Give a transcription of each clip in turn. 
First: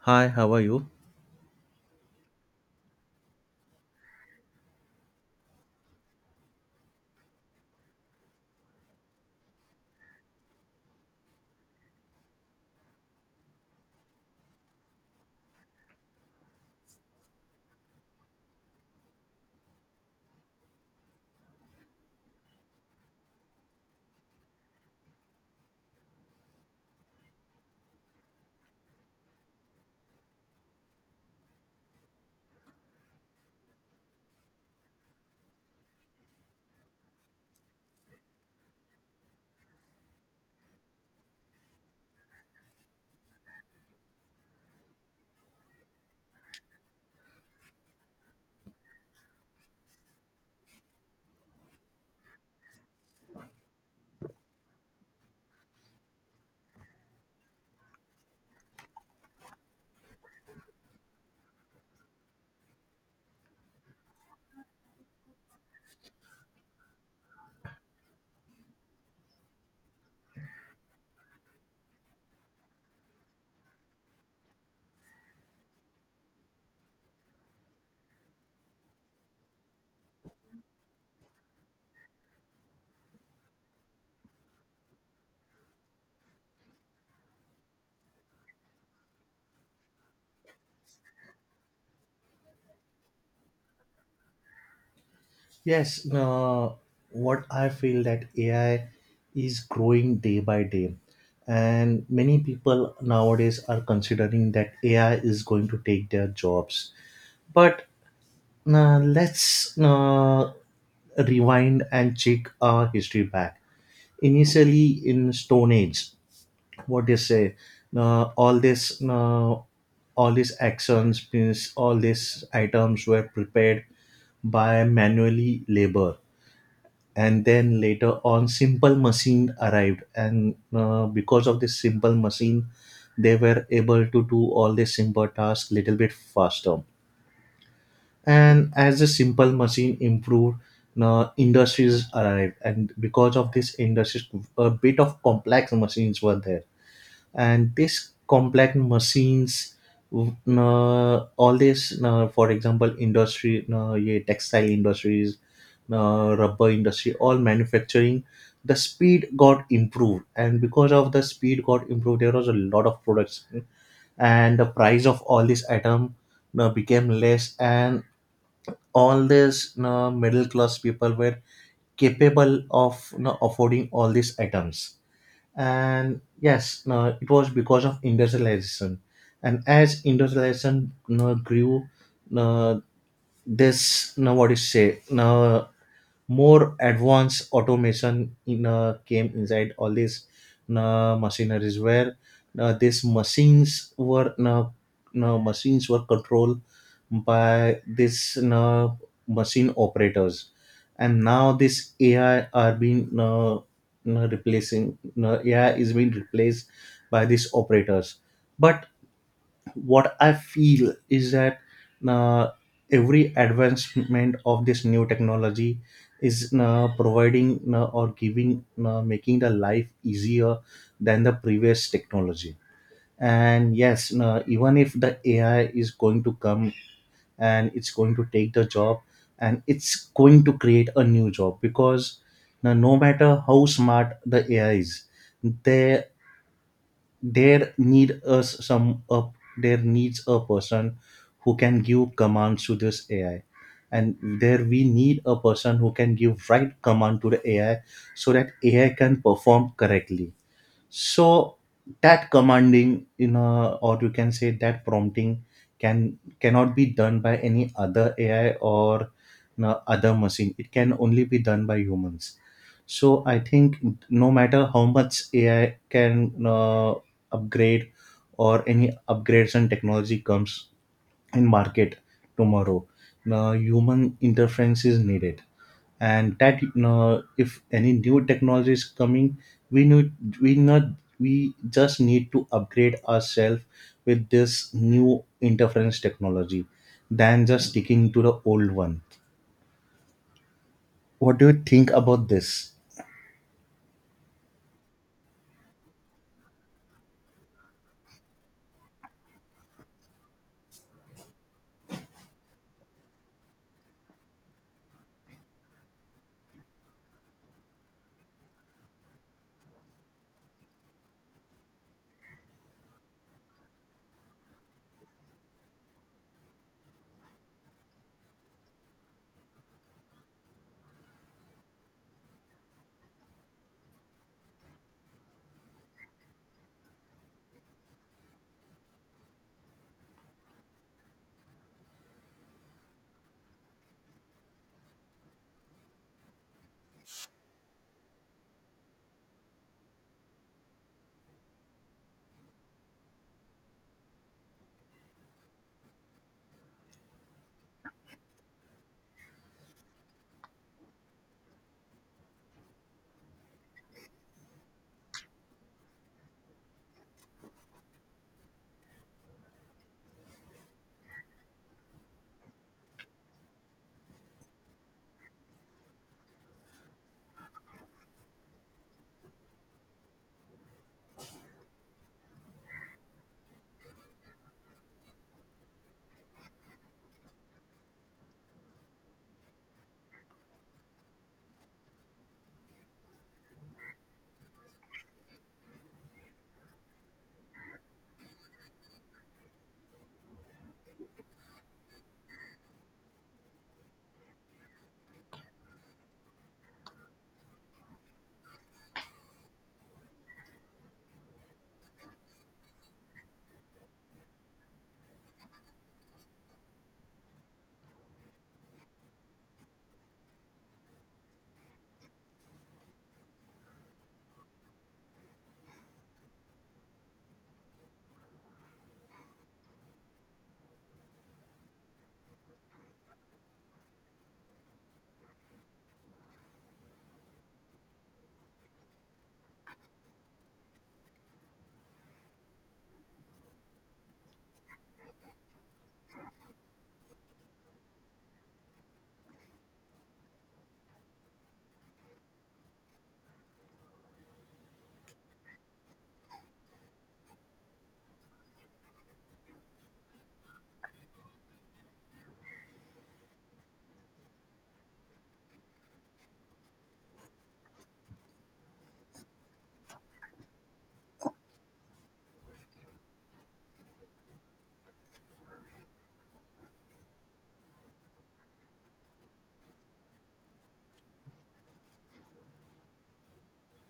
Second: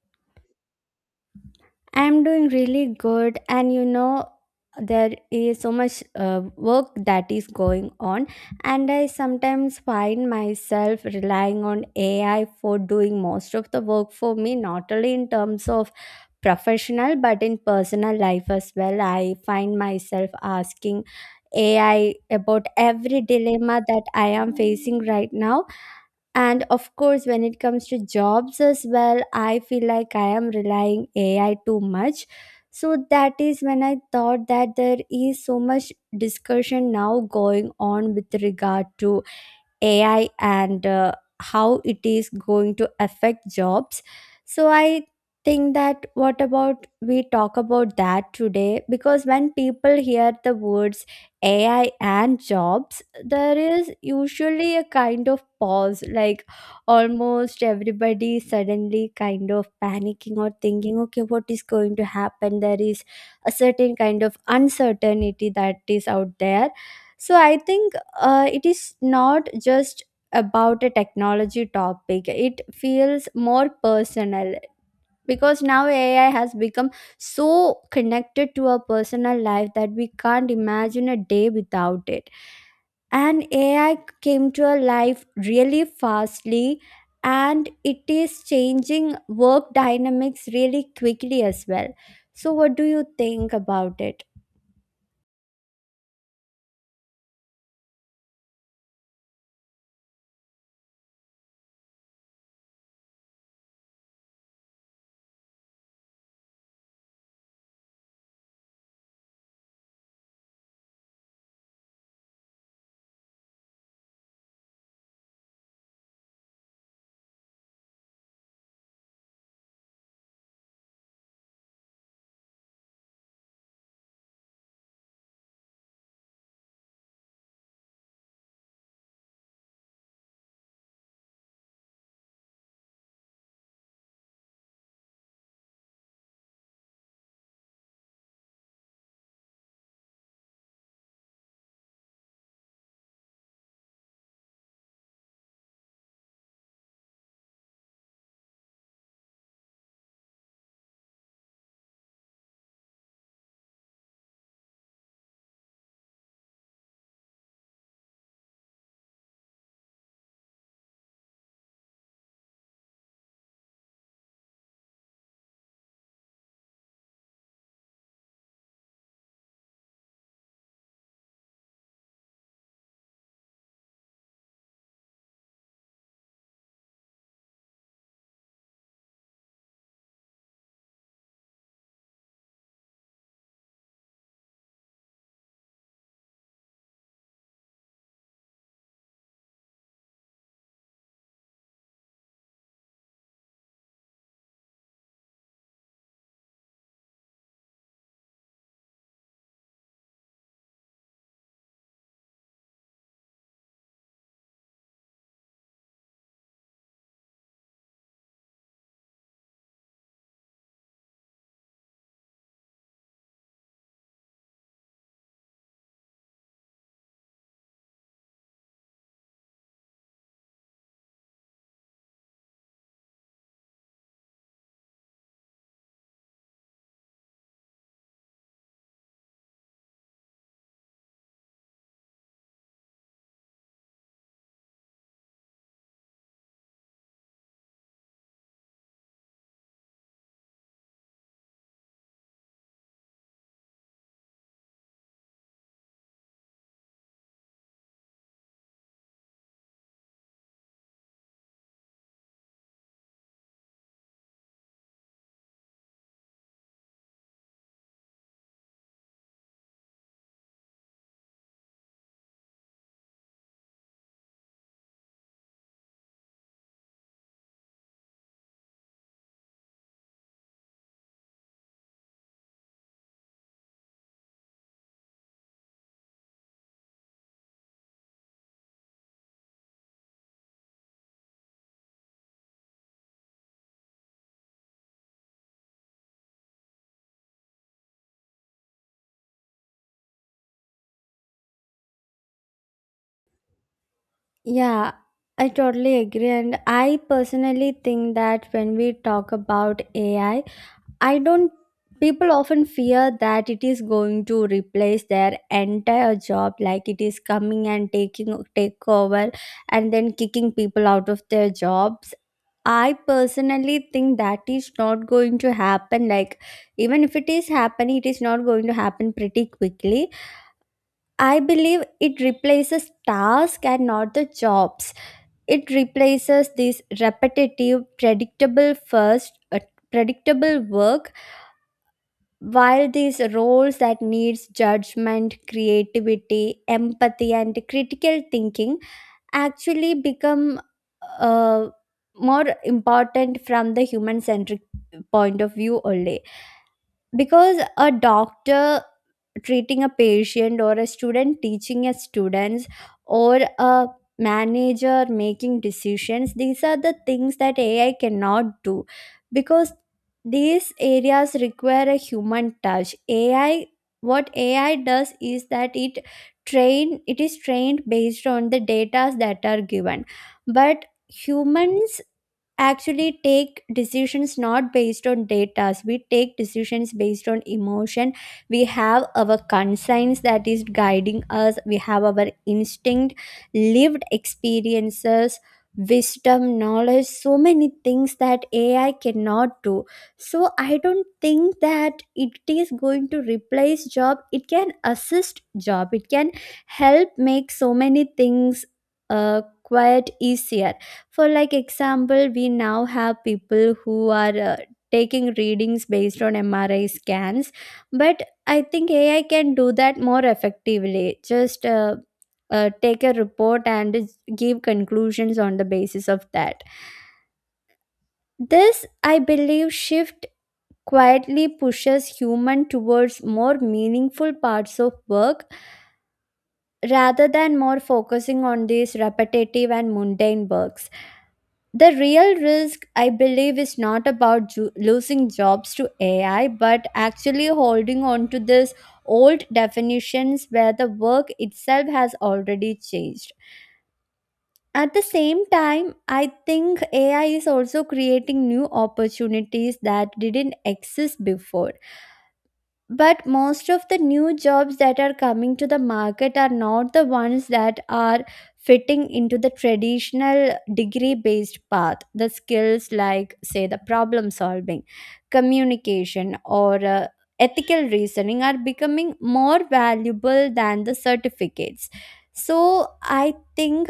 Hi, how are you? I'm doing really good, and you know, there is so much work that is going on, and I sometimes find myself relying on AI for doing most of the work for me, not only in terms of professional but in personal life as well. I find myself asking AI about every dilemma that I am facing right now, and of course when it comes to jobs as well, I feel like I am relying AI too much. So that is when I thought that there is so much discussion now going on with regard to AI and how it is going to affect jobs. So I think that what about we talk about that today, because when people hear the words AI and jobs, there is usually a kind of pause, like almost everybody suddenly kind of panicking or thinking, okay, what is going to happen? There is a certain kind of uncertainty that is out there. So I think it is not just about a technology topic, it feels more personal because now AI has become so connected to our personal life that we can't imagine a day without it, and AI came to our life really fastly, and it is changing work dynamics really quickly as well. So what do you think about it? Yes, uh, what I feel that AI is growing day by day, and many people nowadays are considering that AI is going to take their jobs. But let's rewind and check our history back. Initially, in Stone Age, what do you say all this all these actions means all these items were prepared by manually labor, and then later on simple machine arrived, and because of this simple machine they were able to do all the simple tasks little bit faster. And as the simple machine improved, industries arrived, and because of this industries a bit of complex machines were there. And these complex machines, all this for example textile industries, rubber industry, all manufacturing, the speed got improved, and because of the speed got improved there was a lot of products, and the price of all these item became less, and all these middle class people were capable of, affording all these items. And yes, no, it was because of industrialization. And as industrialization you grew, uh, this now what you say, now more advanced automation in came inside all these machineries, where these machines were controlled by this machine operators. And now this AI are being replacing, AI is being replaced by these operators. But what I feel is that, uh, every advancement of this new technology is providing or giving making the life easier than the previous technology. And yes, even if the AI is going to come and it's going to take the job, and it's going to create a new job, because no matter how smart the AI is, they there need us some up there needs a person who can give commands to this AI, and there we need a person who can give right command to the AI so that AI can perform correctly. So that commanding, or you can say that prompting, cannot be done by any other AI or, other machine. It can only be done by humans. So I think no matter how much AI can, upgrade, or any upgrades and technology comes in market tomorrow, now human interference is needed. And that, if any new technology is coming, we need we not we just need to upgrade ourselves with this new interference technology than just sticking to the old one. What do you think about this? Yeah, I totally agree. And I personally think that when we talk about AI, I don't, people often fear that it is going to replace their entire job, like it is coming and taking, take over and then kicking people out of their jobs. I personally think that is not going to happen. Like, even if it is happening, it is not going to happen pretty quickly. I believe it replaces task and not the jobs. It replaces this repetitive, predictable first, predictable work, while these roles that needs judgment, creativity, empathy and critical thinking actually become uh, more important from the human centric point of view only, because a doctor treating a patient, or a student teaching a students, or a manager making decisions, these are the things that AI cannot do, because these areas require a human touch. AI, what AI does is that it train, it is trained based on the data that are given, but humans actually take decisions not based on data. We take decisions based on emotion. We have our conscience that is guiding us, we have our instinct, lived experiences, wisdom, knowledge, so many things that AI cannot do. So I don't think that it is going to replace job, it can assist job, it can help make so many things quite easier. For like example, we now have people who are taking readings based on MRI scans, but I think AI can do that more effectively. Just take a report and give conclusions on the basis of that. This, I believe, shift quietly pushes human towards more meaningful parts of work rather than more focusing on these repetitive and mundane works. The real risk, I believe, is not about losing jobs to AI, but actually holding on to these old definitions where the work itself has already changed. At the same time, I think AI is also creating new opportunities that didn't exist before, but most of the new jobs that are coming to the market are not the ones that are fitting into the traditional degree based path. The skills like, say, the problem solving, communication or ethical reasoning are becoming more valuable than the certificates. So I think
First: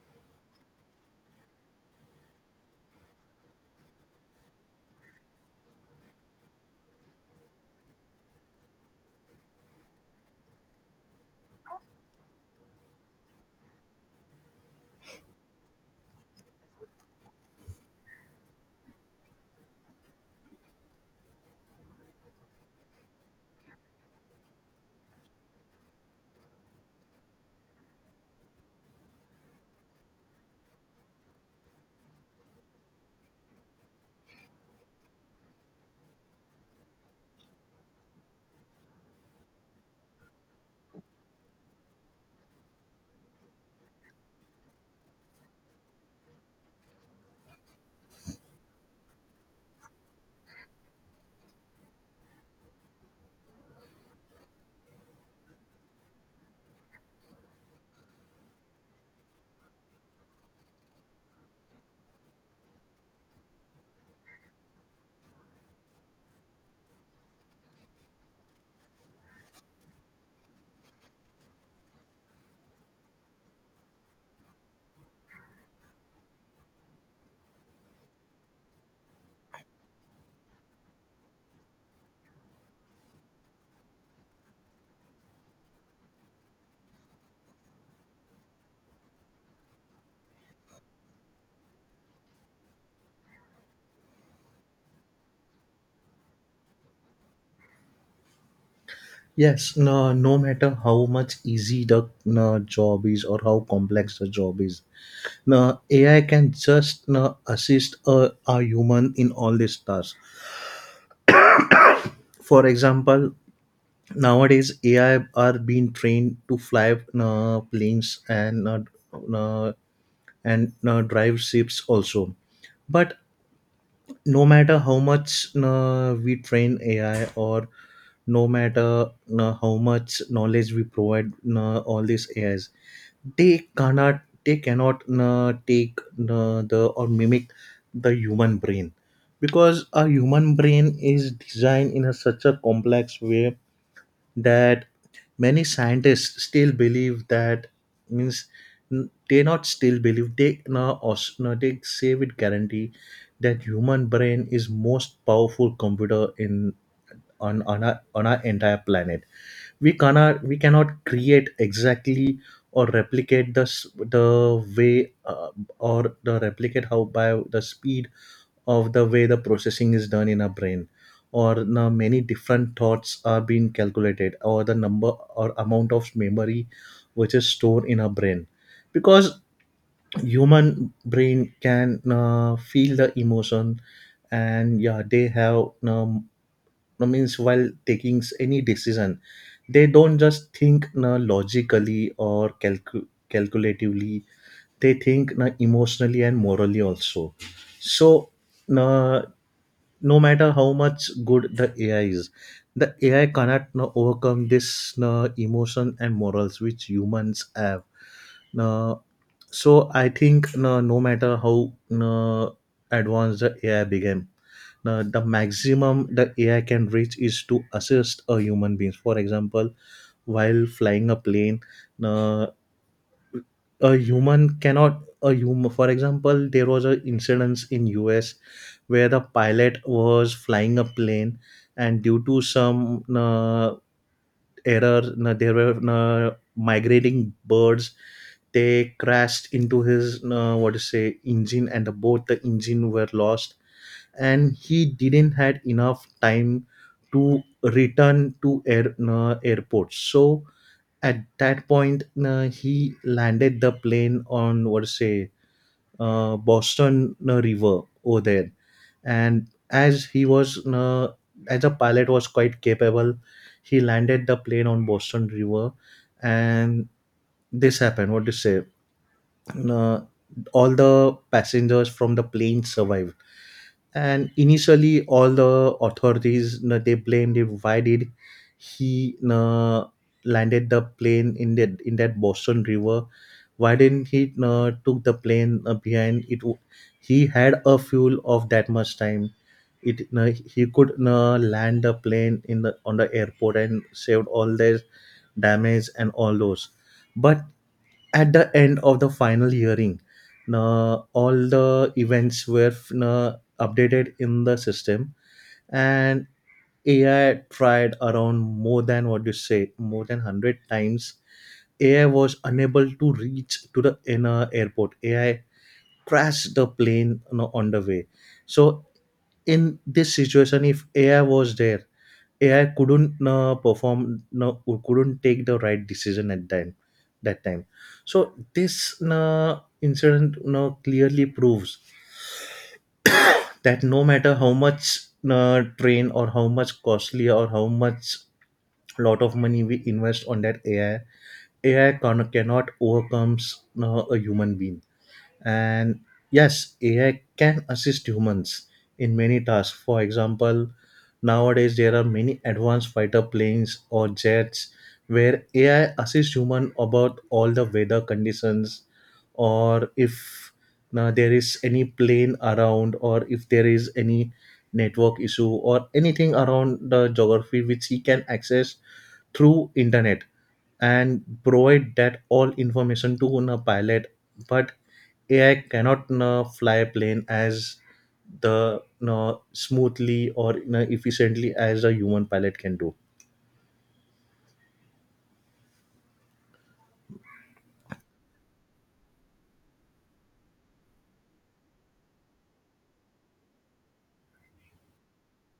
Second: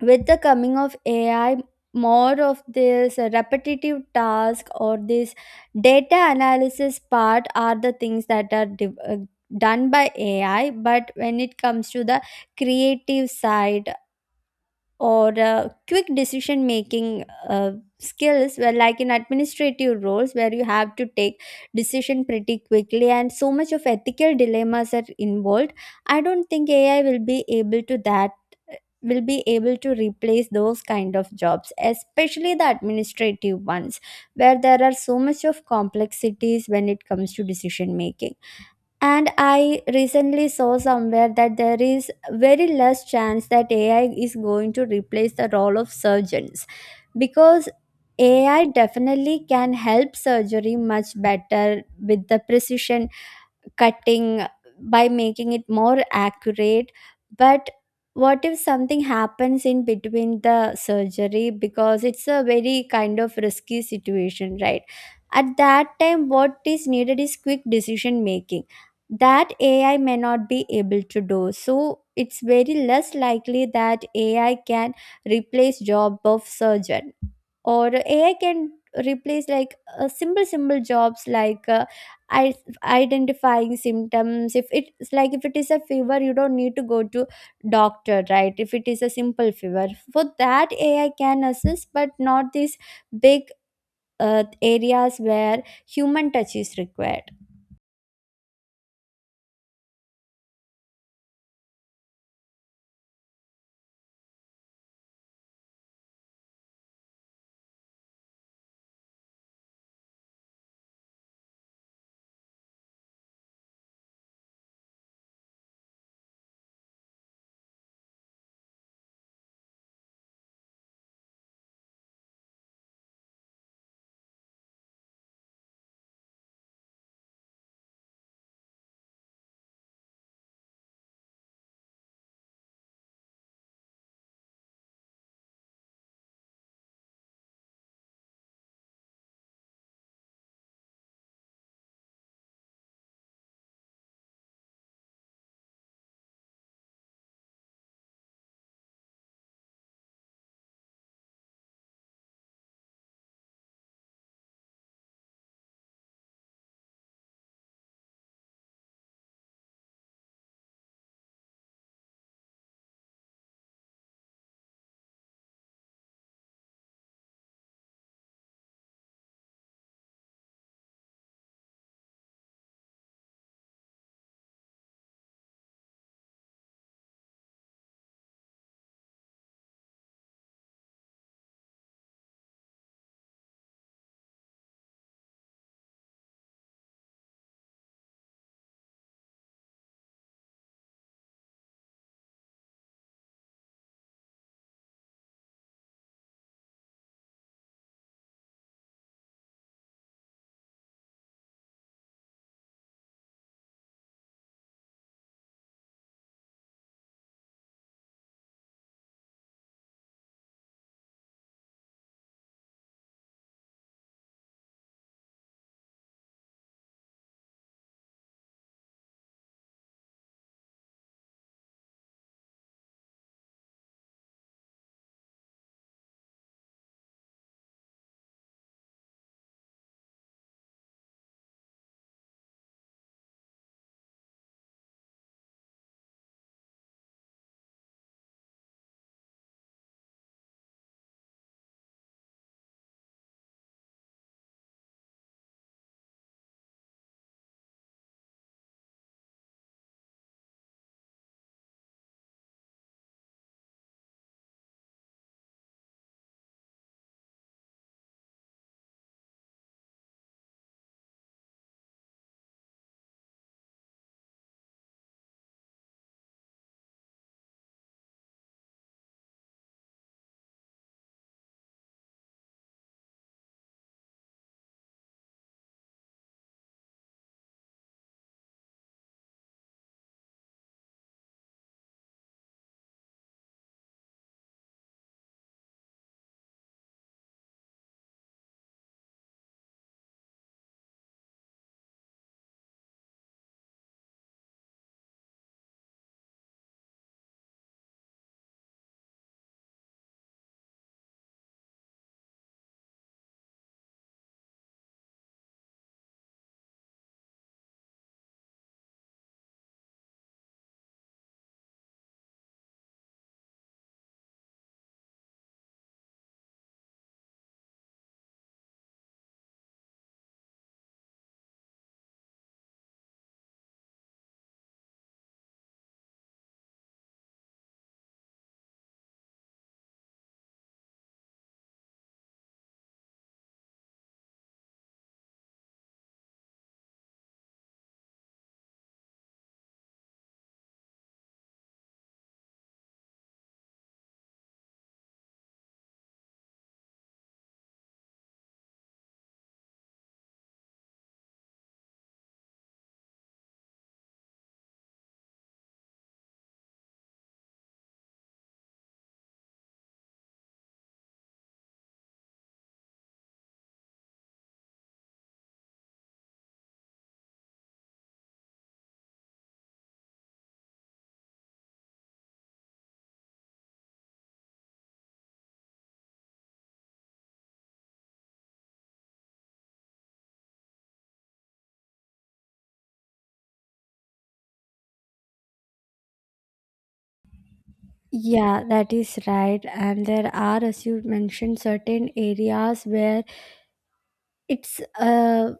with the coming of AI, more of this repetitive task or this data analysis part are the things that are done by AI. But when it comes to the creative side, or quick decision making uh, skills, where like in administrative roles where you have to take decision pretty quickly and so much of ethical dilemmas are involved, I don't think AI will be able to replace those kind of jobs, especially the administrative ones where there are so much of complexities when it comes to decision making. And I recently saw somewhere that there is very less chance that AI is going to replace the role of surgeons, because AI definitely can help surgery much better with the precision cutting, by making it more accurate. But what if something happens in between the surgery, because it's a very kind of risky situation, right? At that time what is needed is quick decision making, that AI may not be able to do. So it's very less likely that AI can replace job of surgeon, or AI can replace like simple jobs like I, identifying symptoms. If it's like, if it is a fever you don't need to go to doctor, right? If it is a simple fever, for that AI can assist, but not these big areas where human touch is required. Yes, no, no matter how much easy the, no, job is, or how complex the job is, no, AI can just, no, assist a human in all these tasks. For example, nowadays AI are being trained to fly planes uh, and drive ships also. But no matter how much we train AI, or no matter how much knowledge we provide all these AIs, they cannot take the or mimic the human brain, because a human brain is designed in a such a complex way that many scientists still believe that, means, n- they not still believe they no os- now they say with guarantee that human brain is most powerful computer in, on our entire planet. We cannot create exactly or replicate the way, or the replicate how by the speed of the way the processing is done in our brain, or now many different thoughts are being calculated, or the number or amount of memory which is stored in our brain. Because human brain can feel the emotion, and yeah they have no means, while taking any decision they don't just think calculatively, they think emotionally and morally also. So, na, no matter how much good the AI is, the AI cannot, no, overcome this, no, emotion and morals which humans have. No, so I think, no, no matter how, no, advanced the AI became, no, the maximum the AI can reach is to assist a human beings. For example, while flying a plane, no, a human cannot a human for example, there was an incident in US where the pilot was flying a plane, and due to some error, there were migrating birds, they crashed into his, what to say, engine, and both the engine were lost, and he didn't had enough time to return to airport. So at that point, he landed the plane on, what to say, Boston river over there. And as he was as a pilot was quite capable, he landed the plane on Boston river. And this happened, what to say, uh, all the passengers from the plane survived. And initially all the authorities, they blamed it, why did he, landed the plane in that Boston river? Why didn't he, took the plane behind it? He had a fuel of that much time, it he could, land the plane in the, on the airport and saved all their damage and all those. But at the end of the final hearing, na, all the events were, na, updated in the system. And AI tried around, more than what you say, more than 100 times AI was unable to reach to the inner airport. AI crashed the plane, on the way. So in this situation, if AI was there, AI couldn't perform, no, couldn't take the right decision at that time. So this incident clearly proves that no matter how much train, or how much costly, or how much lot of money we invest on that AI, AI cannot overcomes a human being. And yes, AI can assist humans in many tasks. For example, nowadays there are many advanced fighter planes or jets where AI assists human about all the weather conditions, or if there is any plane around, or if there is any network issue, or anything around the geography which he can access through internet, and provide that all information to a pilot. But AI cannot fly a plane as the smoothly or, efficiently as a human pilot can do. Yeah, that is right, and there are, as you mentioned, certain areas where it's uh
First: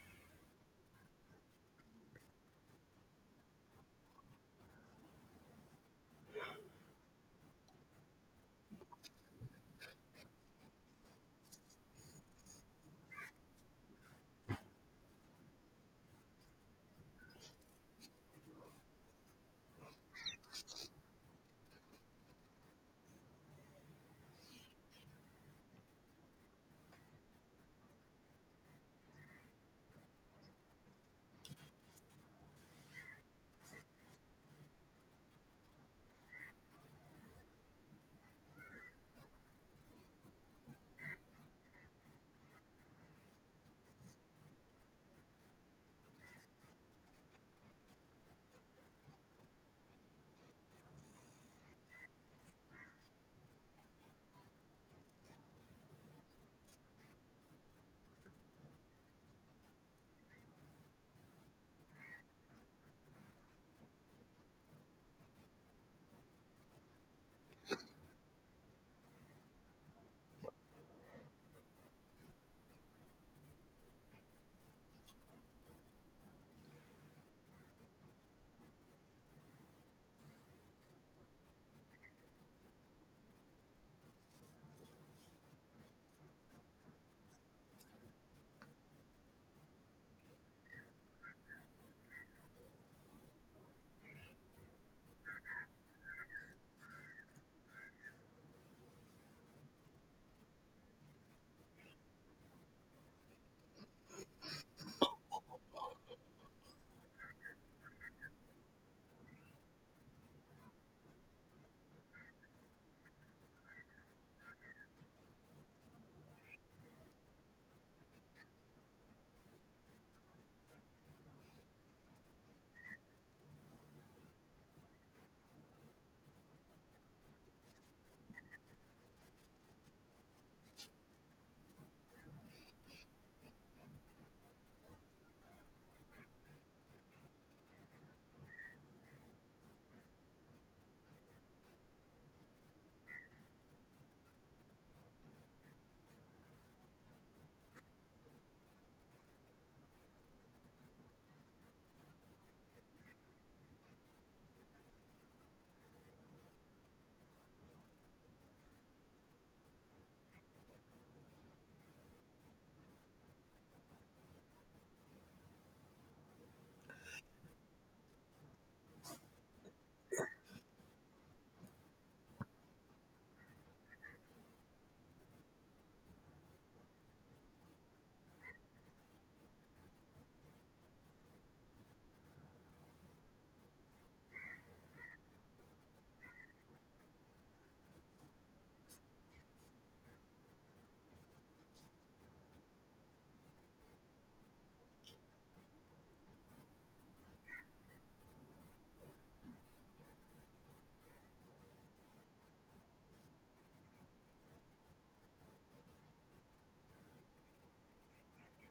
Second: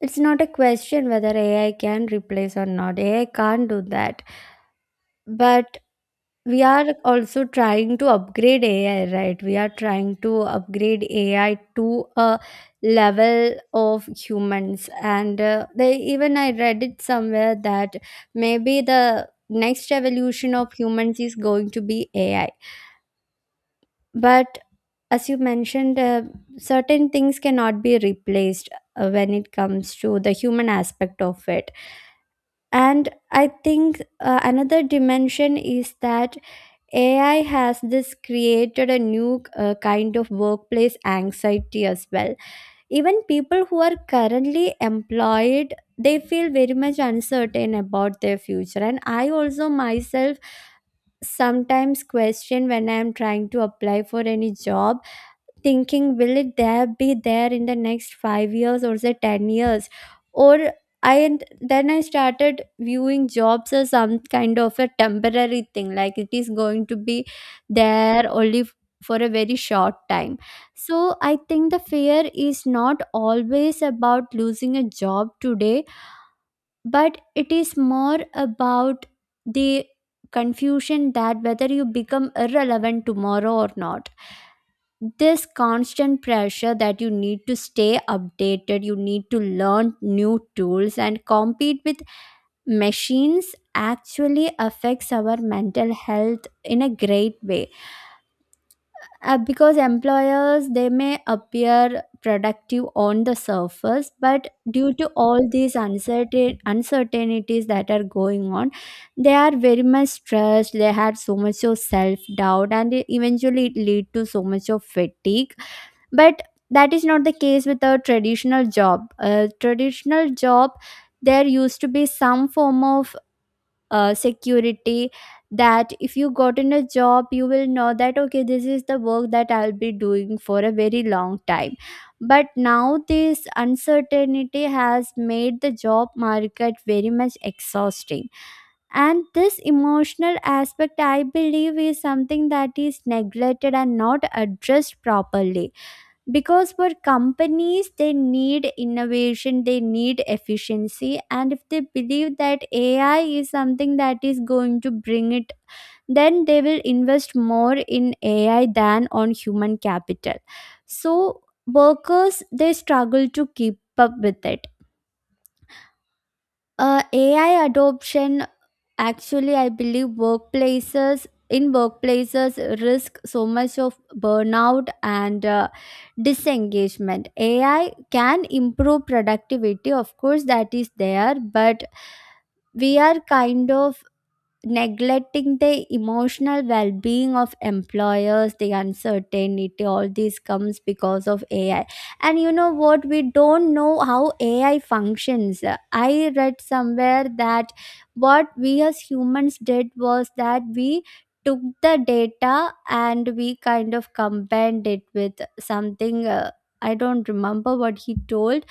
it's not a question whether AI can replace or not. AI can't do that. But we are also trying to upgrade AI, right? We are trying to upgrade AI to a level of humans. And they, even I read it somewhere that maybe the next evolution of humans is going to be AI, but as you mentioned, certain things cannot be replaced when it comes to the human aspect of it. And I think another dimension is that AI has this created a new kind of workplace anxiety as well. Even people who are currently employed, they feel very much uncertain about their future, and I also myself sometimes question when I am trying to apply for any job, thinking will it there be there in the next 5 years or the 10 years, or I and then I started viewing jobs as some kind of a temporary thing, like it is going to be there only for a very short time. So I think the fear is not always about losing a job today, but it is more about the confusion that whether you become irrelevant tomorrow or not. This constant pressure that you need to stay updated, you need to learn new tools and compete with machines actually affects our mental health in a great way. Because employers they may appear productive on the surface, but due to all these uncertainties that are going on, they are very much stressed. They had so much of self doubt, and it eventually it lead to so much of fatigue. But that is not the case with a traditional job. A traditional job, there used to be some form of security, that if you got in a job you will know that, okay, this is the work that I'll be doing for a very long time. But now this uncertainty has made the job market very much exhausting, and this emotional aspect, I believe, is something that is neglected and not addressed properly, because for companies they need innovation, they need efficiency, and if they believe that AI is something that is going to bring it, then they will invest more in AI than on human capital. So workers, they struggle to keep up with it. AI adoption actually, I believe, workplaces in workplaces risk so much of burnout and disengagement. AI can improve productivity, of course, that is there, but we are kind of neglecting the emotional well-being of employers. The uncertainty, all this comes because of AI. And you know what, we don't know how AI functions. I read somewhere that what we as humans did was that we took the data and we kind of combined it with something, I don't remember what he told,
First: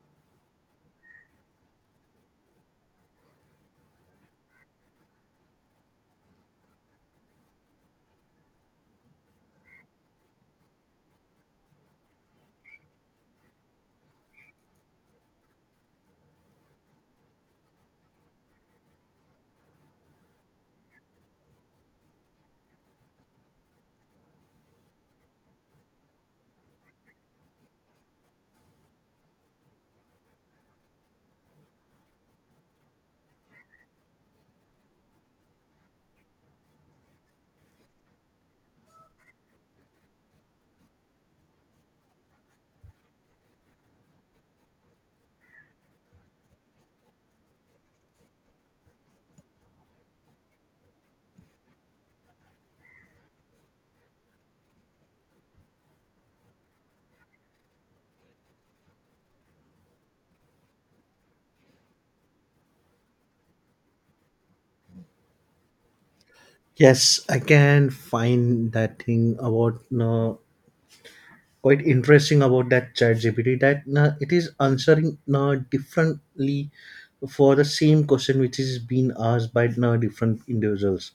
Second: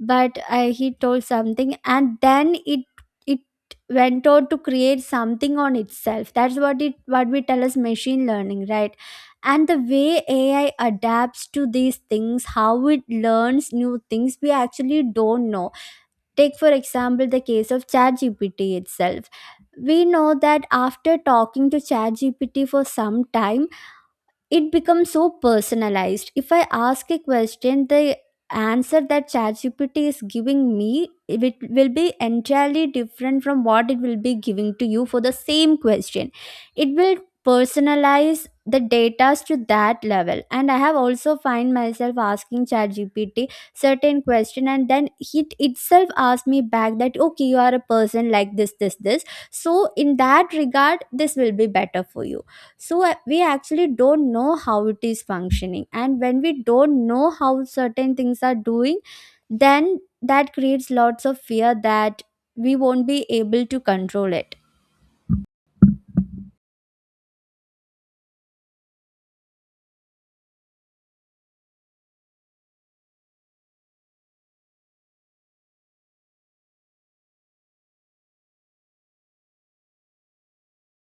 but he told something and then it went on to create something on itself. That's what it what we tell as machine learning, right? And the way AI adapts to these things, how it learns new things, we actually don't know. Take for example the case of ChatGPT itself. We know that after talking to ChatGPT for some time, it becomes so personalized. If I ask a question, the answer that ChatGPT is giving me, it will be entirely different from what it will be giving to you for the same question. It will personalize the data to that level, and I have also find myself asking ChatGPT certain question, and then it itself asked me back that, okay, you are a person like this, so in that regard this will be better for you. So we actually don't know how it is functioning, and when we don't know how certain things are doing, then that creates lots of fear that we won't be able to control it. Yes, I can find that thing about quite interesting about that chat GPT that it is answering differently for the same question which is being asked by different individuals.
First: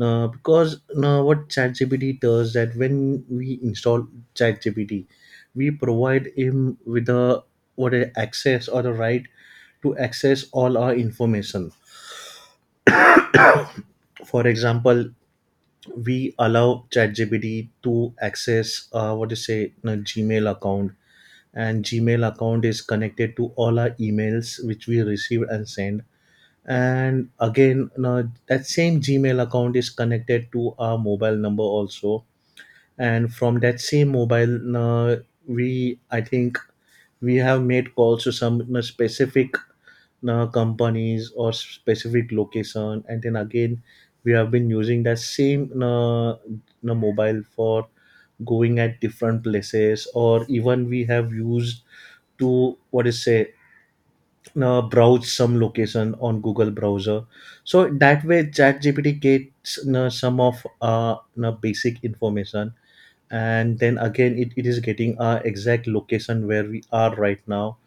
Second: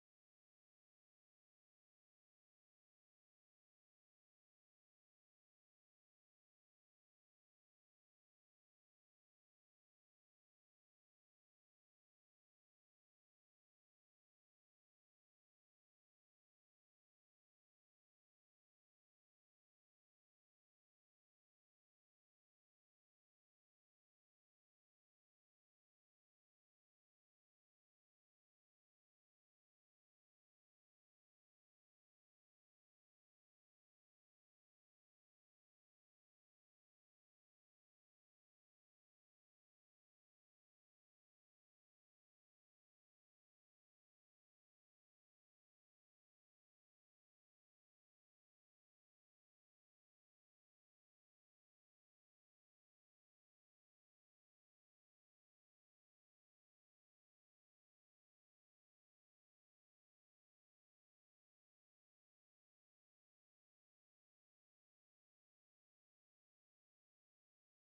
Because what ChatGPT does, that when we install ChatGPT, we provide him with the, what a, access or the right to access all our information. For example, we allow ChatGPT to access, what to say, a Gmail account, and Gmail account is connected to all our emails which we receive and send. And again, now that same Gmail account is connected to our mobile number also, and from that same mobile, we I think we have made calls to some, specific companies or specific location, and then again we have been using that same, mobile for going at different places. Or even we have used to, what is say, browse some location on Google browser. So that way ChatGPT gets, some of, basic information. And then again it is getting our exact location where we are right now,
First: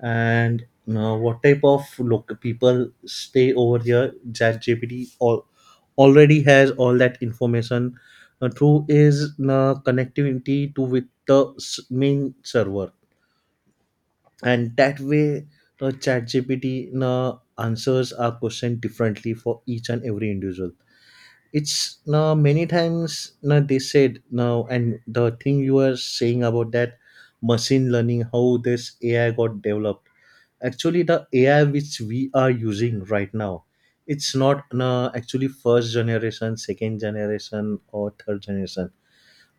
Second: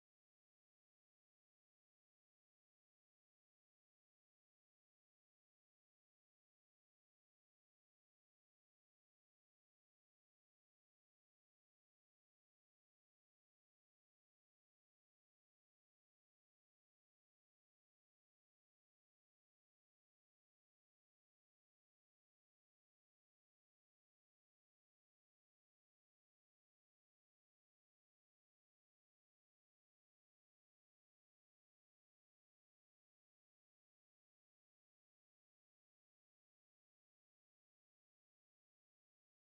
and what type of loc people stay over here. ChatGPT all already has all that information through is connectivity to with the main server. And that way chat uh, answers our question differently for each and every individual. It's now many times now they said now and the thing you are saying about that machine learning, how this AI got developed, actually the AI which we are using right now, it's not actually first generation, second generation, or third generation.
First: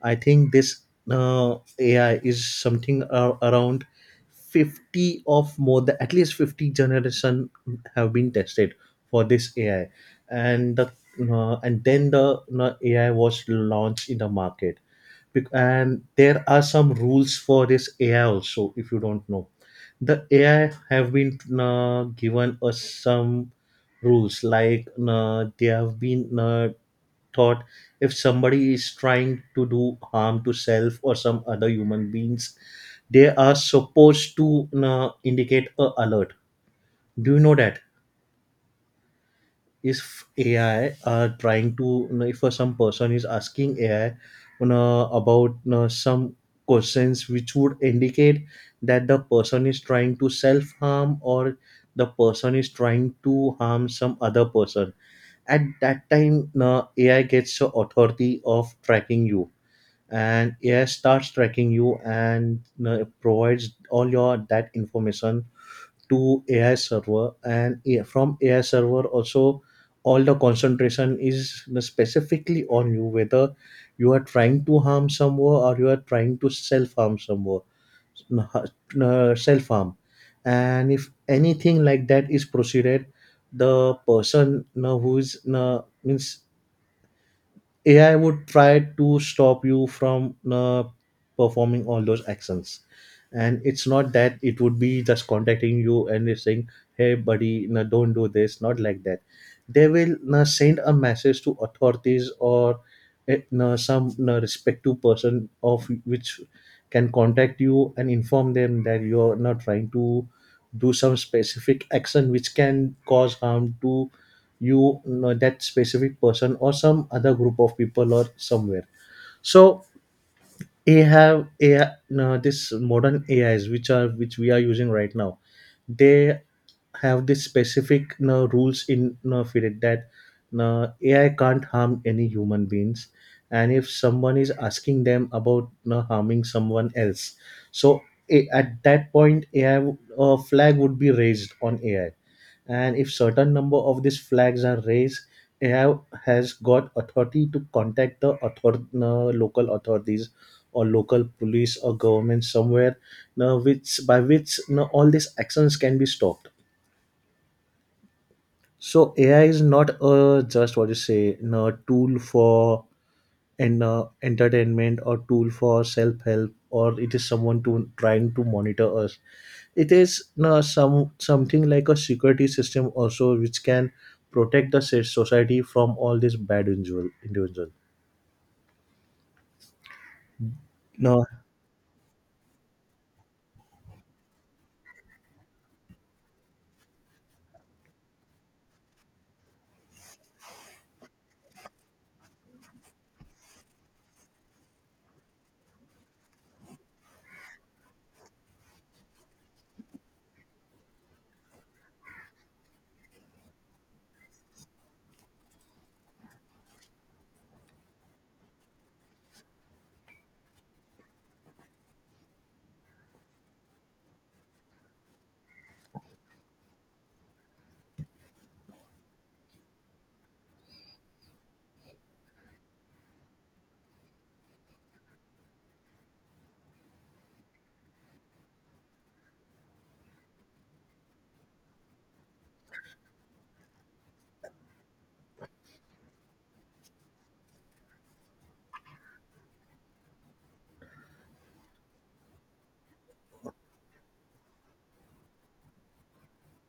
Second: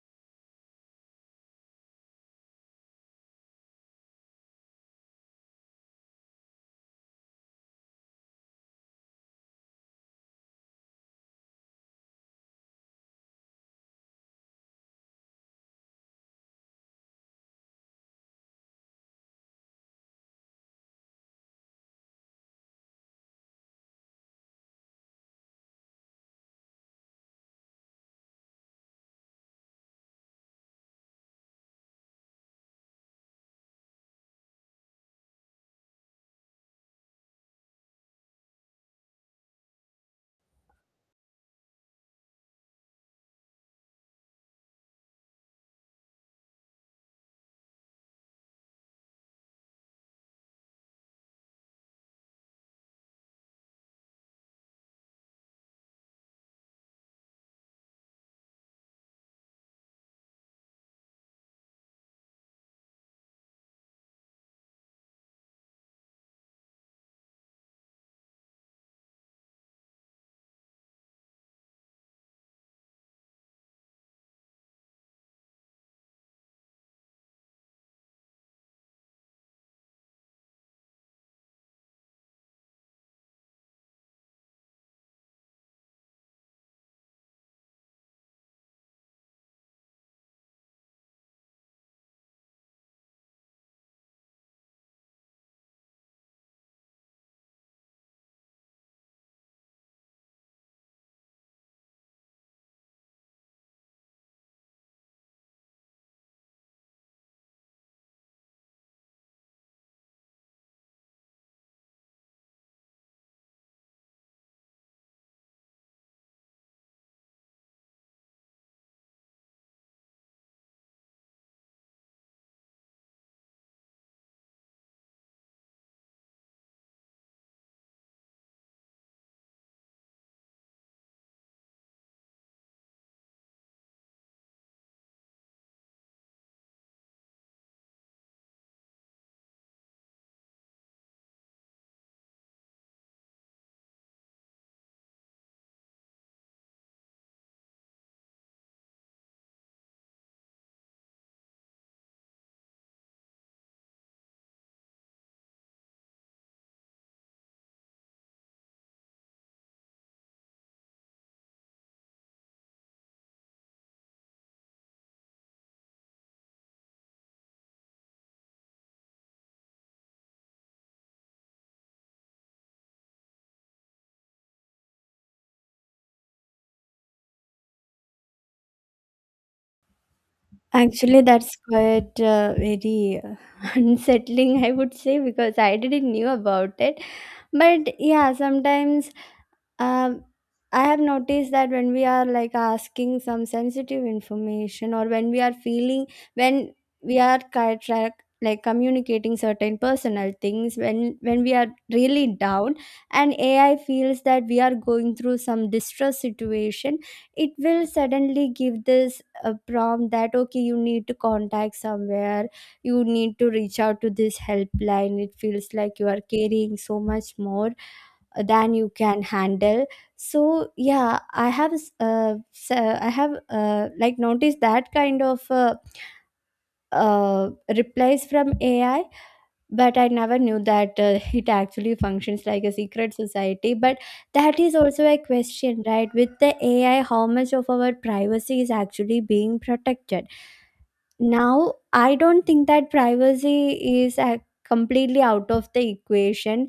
I think this AI is something around 50, of more than at least 50 generation have been tested for this AI. And the and then the AI was launched in the market. And there are some rules for this AI also, if you don't know. The AI have been given us some rules, like they have been thought, if somebody is trying to do harm to self or some other human beings, they are supposed to indicate a alert. Do you know that, if AI are trying to, if some person is asking AI, about, some questions which would indicate that the person is trying to self harm, or the person is trying to harm some other person. At that time, AI gets the authority of tracking you, and AI starts tracking you, and provides all your that information to AI server, and from AI server also, all the concentration is specifically on you, whether you are trying to harm someone or you are trying to self harm someone, self harm. And if anything like that is proceeded, the person who is means AI would try to stop you from performing all those actions. And it's not that it would be just contacting you and it's saying, hey, buddy, no, don't do this, not like that. They will send a message to authorities, or no, some no, respective person of which can contact you and inform them that you're not trying to do some specific action which can cause harm to that specific person or some other group of people or somewhere. So AI, no, this modern AIs which are which we are using right now. They have this specific no, rules in no, for it that no, AI can't harm any human beings, and if someone is asking them about no, harming someone else, so at that point AI, flag would be raised on AI, and if certain number of these flags are raised, AI has got authority to contact the author, no, local authorities, or local police or government somewhere. Now, which now all these actions can be stopped. So AI is not a just what you say, no, tool for an entertainment, or tool for self-help, or it is someone to trying to monitor us. It is no some something like a security system also which can protect the society from all this bad individual. Actually, No. that's quite very unsettling, I would say, because I didn't knew about it. But yeah, sometimes Um, I have noticed that when we are like asking some sensitive information, or when we are feeling, when we are like communicating certain personal things, when we are really down and AI feels that we are going through some distress situation, it will suddenly give this prompt that, okay, you need to contact somewhere, you need to reach out to this helpline. It feels like you are carrying so much more than you can handle. So yeah, I have like noticed that kind of uh, replies from AI. But I never knew that, it actually functions like a secret society. But that is also a question, right, with the AI, how much of our privacy is actually being protected. Now I don't think that privacy is completely out of the equation.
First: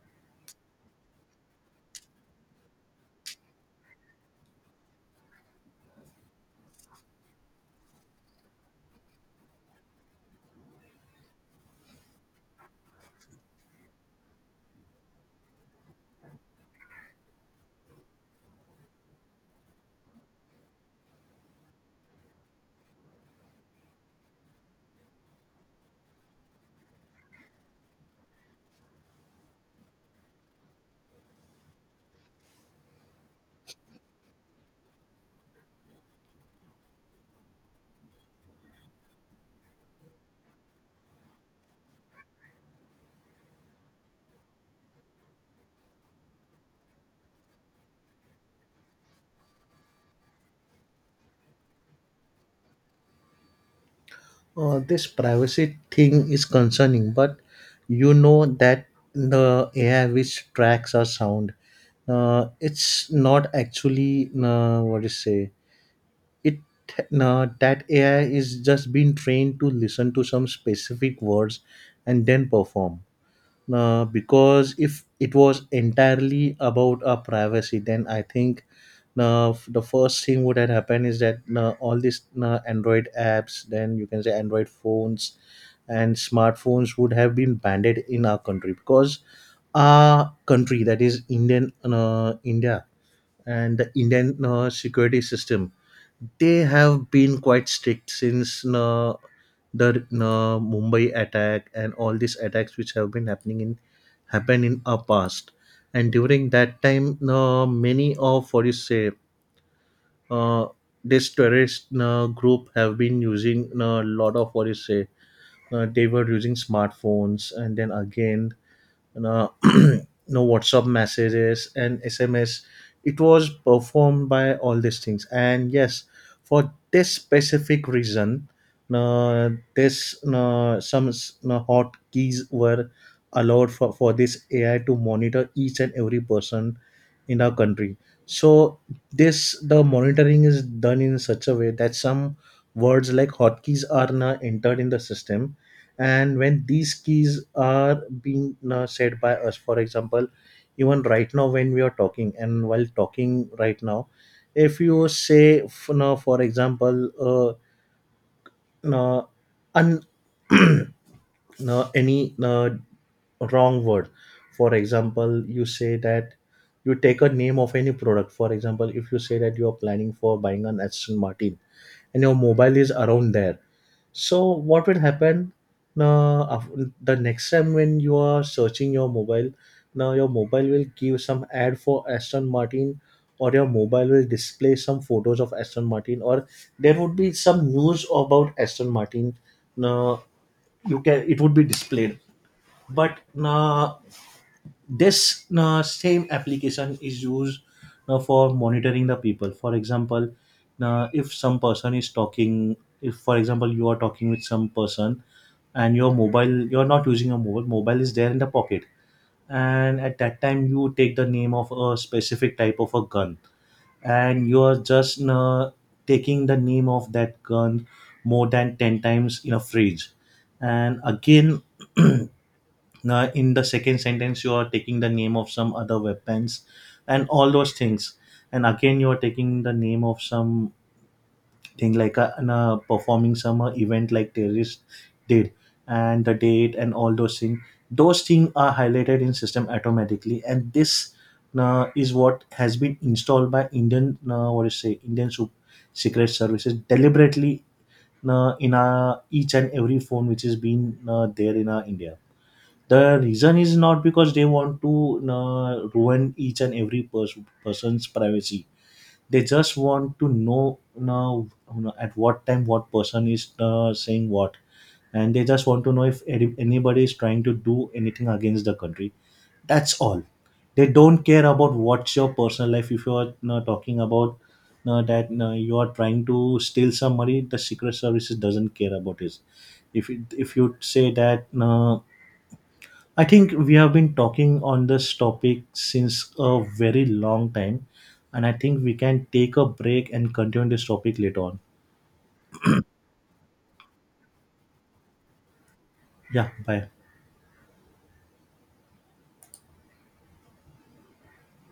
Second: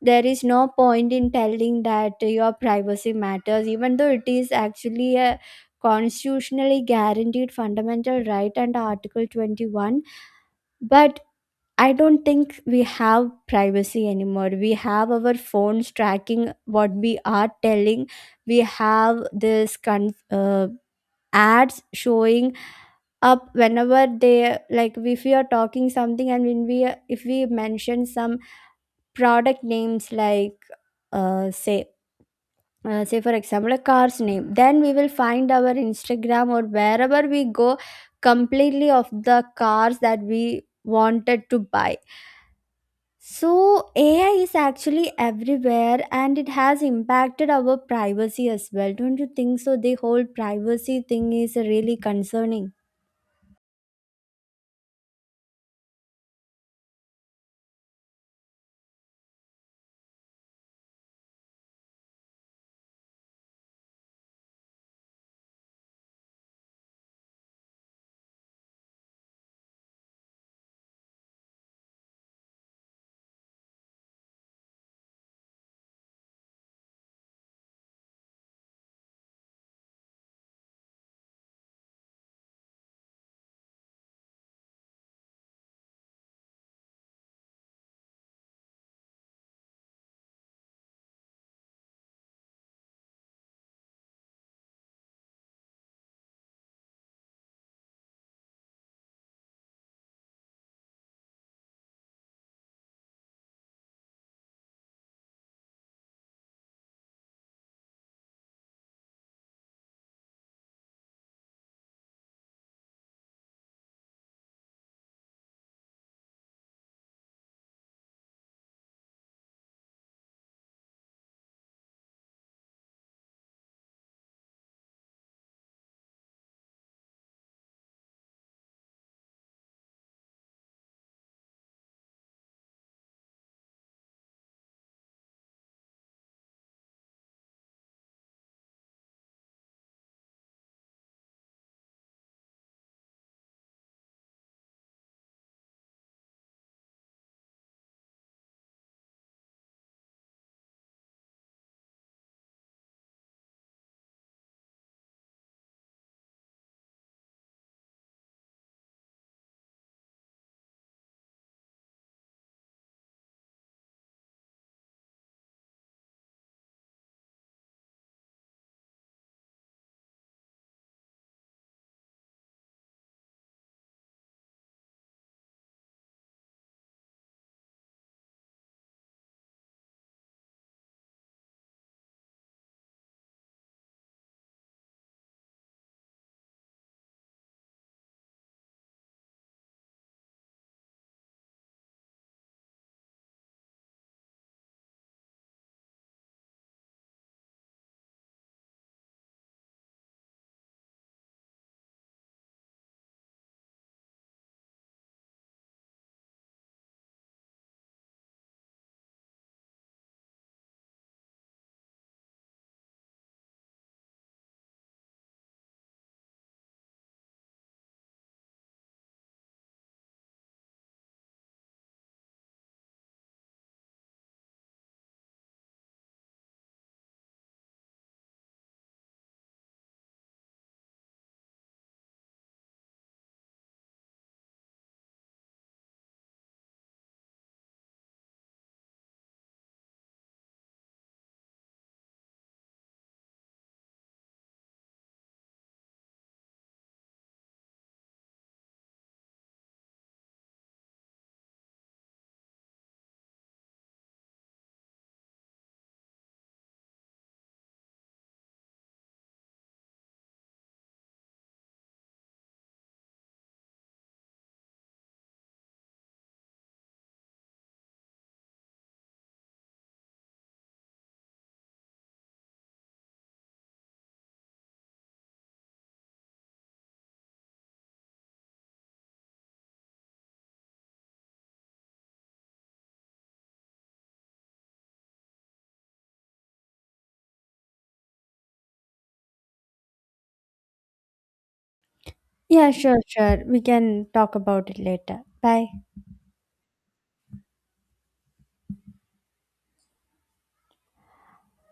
There is no point in telling that your privacy matters, even though it is actually a constitutionally guaranteed fundamental right under article 21. But I don't think we have privacy anymore. We have our phones tracking what we are telling, we have this ads showing up whenever they like. If we are talking something, and when we, if we mention some product names, like uh, say say for example a car's name, then we will find our Instagram or wherever we go completely of the cars that we wanted to buy. So AI is actually everywhere, and it has impacted our privacy as well. Don't you think so? The whole privacy thing is really concerning. This privacy thing is concerning, but you know that the AI which tracks our sound, it's not actually what is say it that AI is just being trained to listen to some specific words and then perform. Because if it was entirely about privacy, then I think the first thing would have happened is that all these Android apps, then you can say Android phones and smartphones would have been banned in our country, because our country, that is Indian, India, and the Indian security system, they have been quite strict since the Mumbai attack and all these attacks which have been happening in happened in our past. And during that time, many of what you say, uh, this terrorist group have been using a lot of what you say. They were using smartphones, and then again, you know, you WhatsApp messages and SMS. It was performed by all these things. And yes, for this specific reason, uh, this some hot keys were allowed for this AI to monitor each and every person in our country. So this the monitoring is done in such a way that some words like hotkeys are now entered in the system, and when these keys are being said by us, for example, even right now when we are talking. And while talking right now, if you say no, for example, no, un, no, any no, wrong word. For example, you say that you take a name of any product. For example, if you say that you are planning for buying an Aston Martin and your mobile is around there, so what will happen, now the next time when you are searching your mobile, now your mobile will give some ad for Aston Martin, or your mobile will display some photos of Aston Martin, or there would be some news about Aston Martin. Now you can, it would be displayed. But nah, this same application is used for monitoring the people. For example, if some person is talking, if for example you are talking with some person, and your mobile, you're not using your mobile is there in the pocket, and at that time you take the name of a specific type of a gun, and you are just taking the name of that gun more than 10 times in a phrase. And again, now, in the second sentence, you are taking the name of some other weapons and all those things. And again, you are taking the name of some thing like a, an, performing some event like terrorist did, and the date and all those things. Those things are highlighted in system automatically. And this is what has been installed by Indian, what do you say, Indian Secret Services deliberately in our, each and every phone which is being there in our India. The reason is not because they want to ruin each and every person's privacy. They just want to know now at what time what person is saying what, and they just want to know if anybody is trying to do anything against the country. That's all. They don't care about what's your personal life. If you're talking about that you are trying to steal some money, the secret services doesn't care about it. If if you say that, no, I think we have been talking on this topic since a very long time, and I think we can take a break and continue this topic later on. Yeah, sure, sure, we can talk about it later. Bye. Yeah, bye.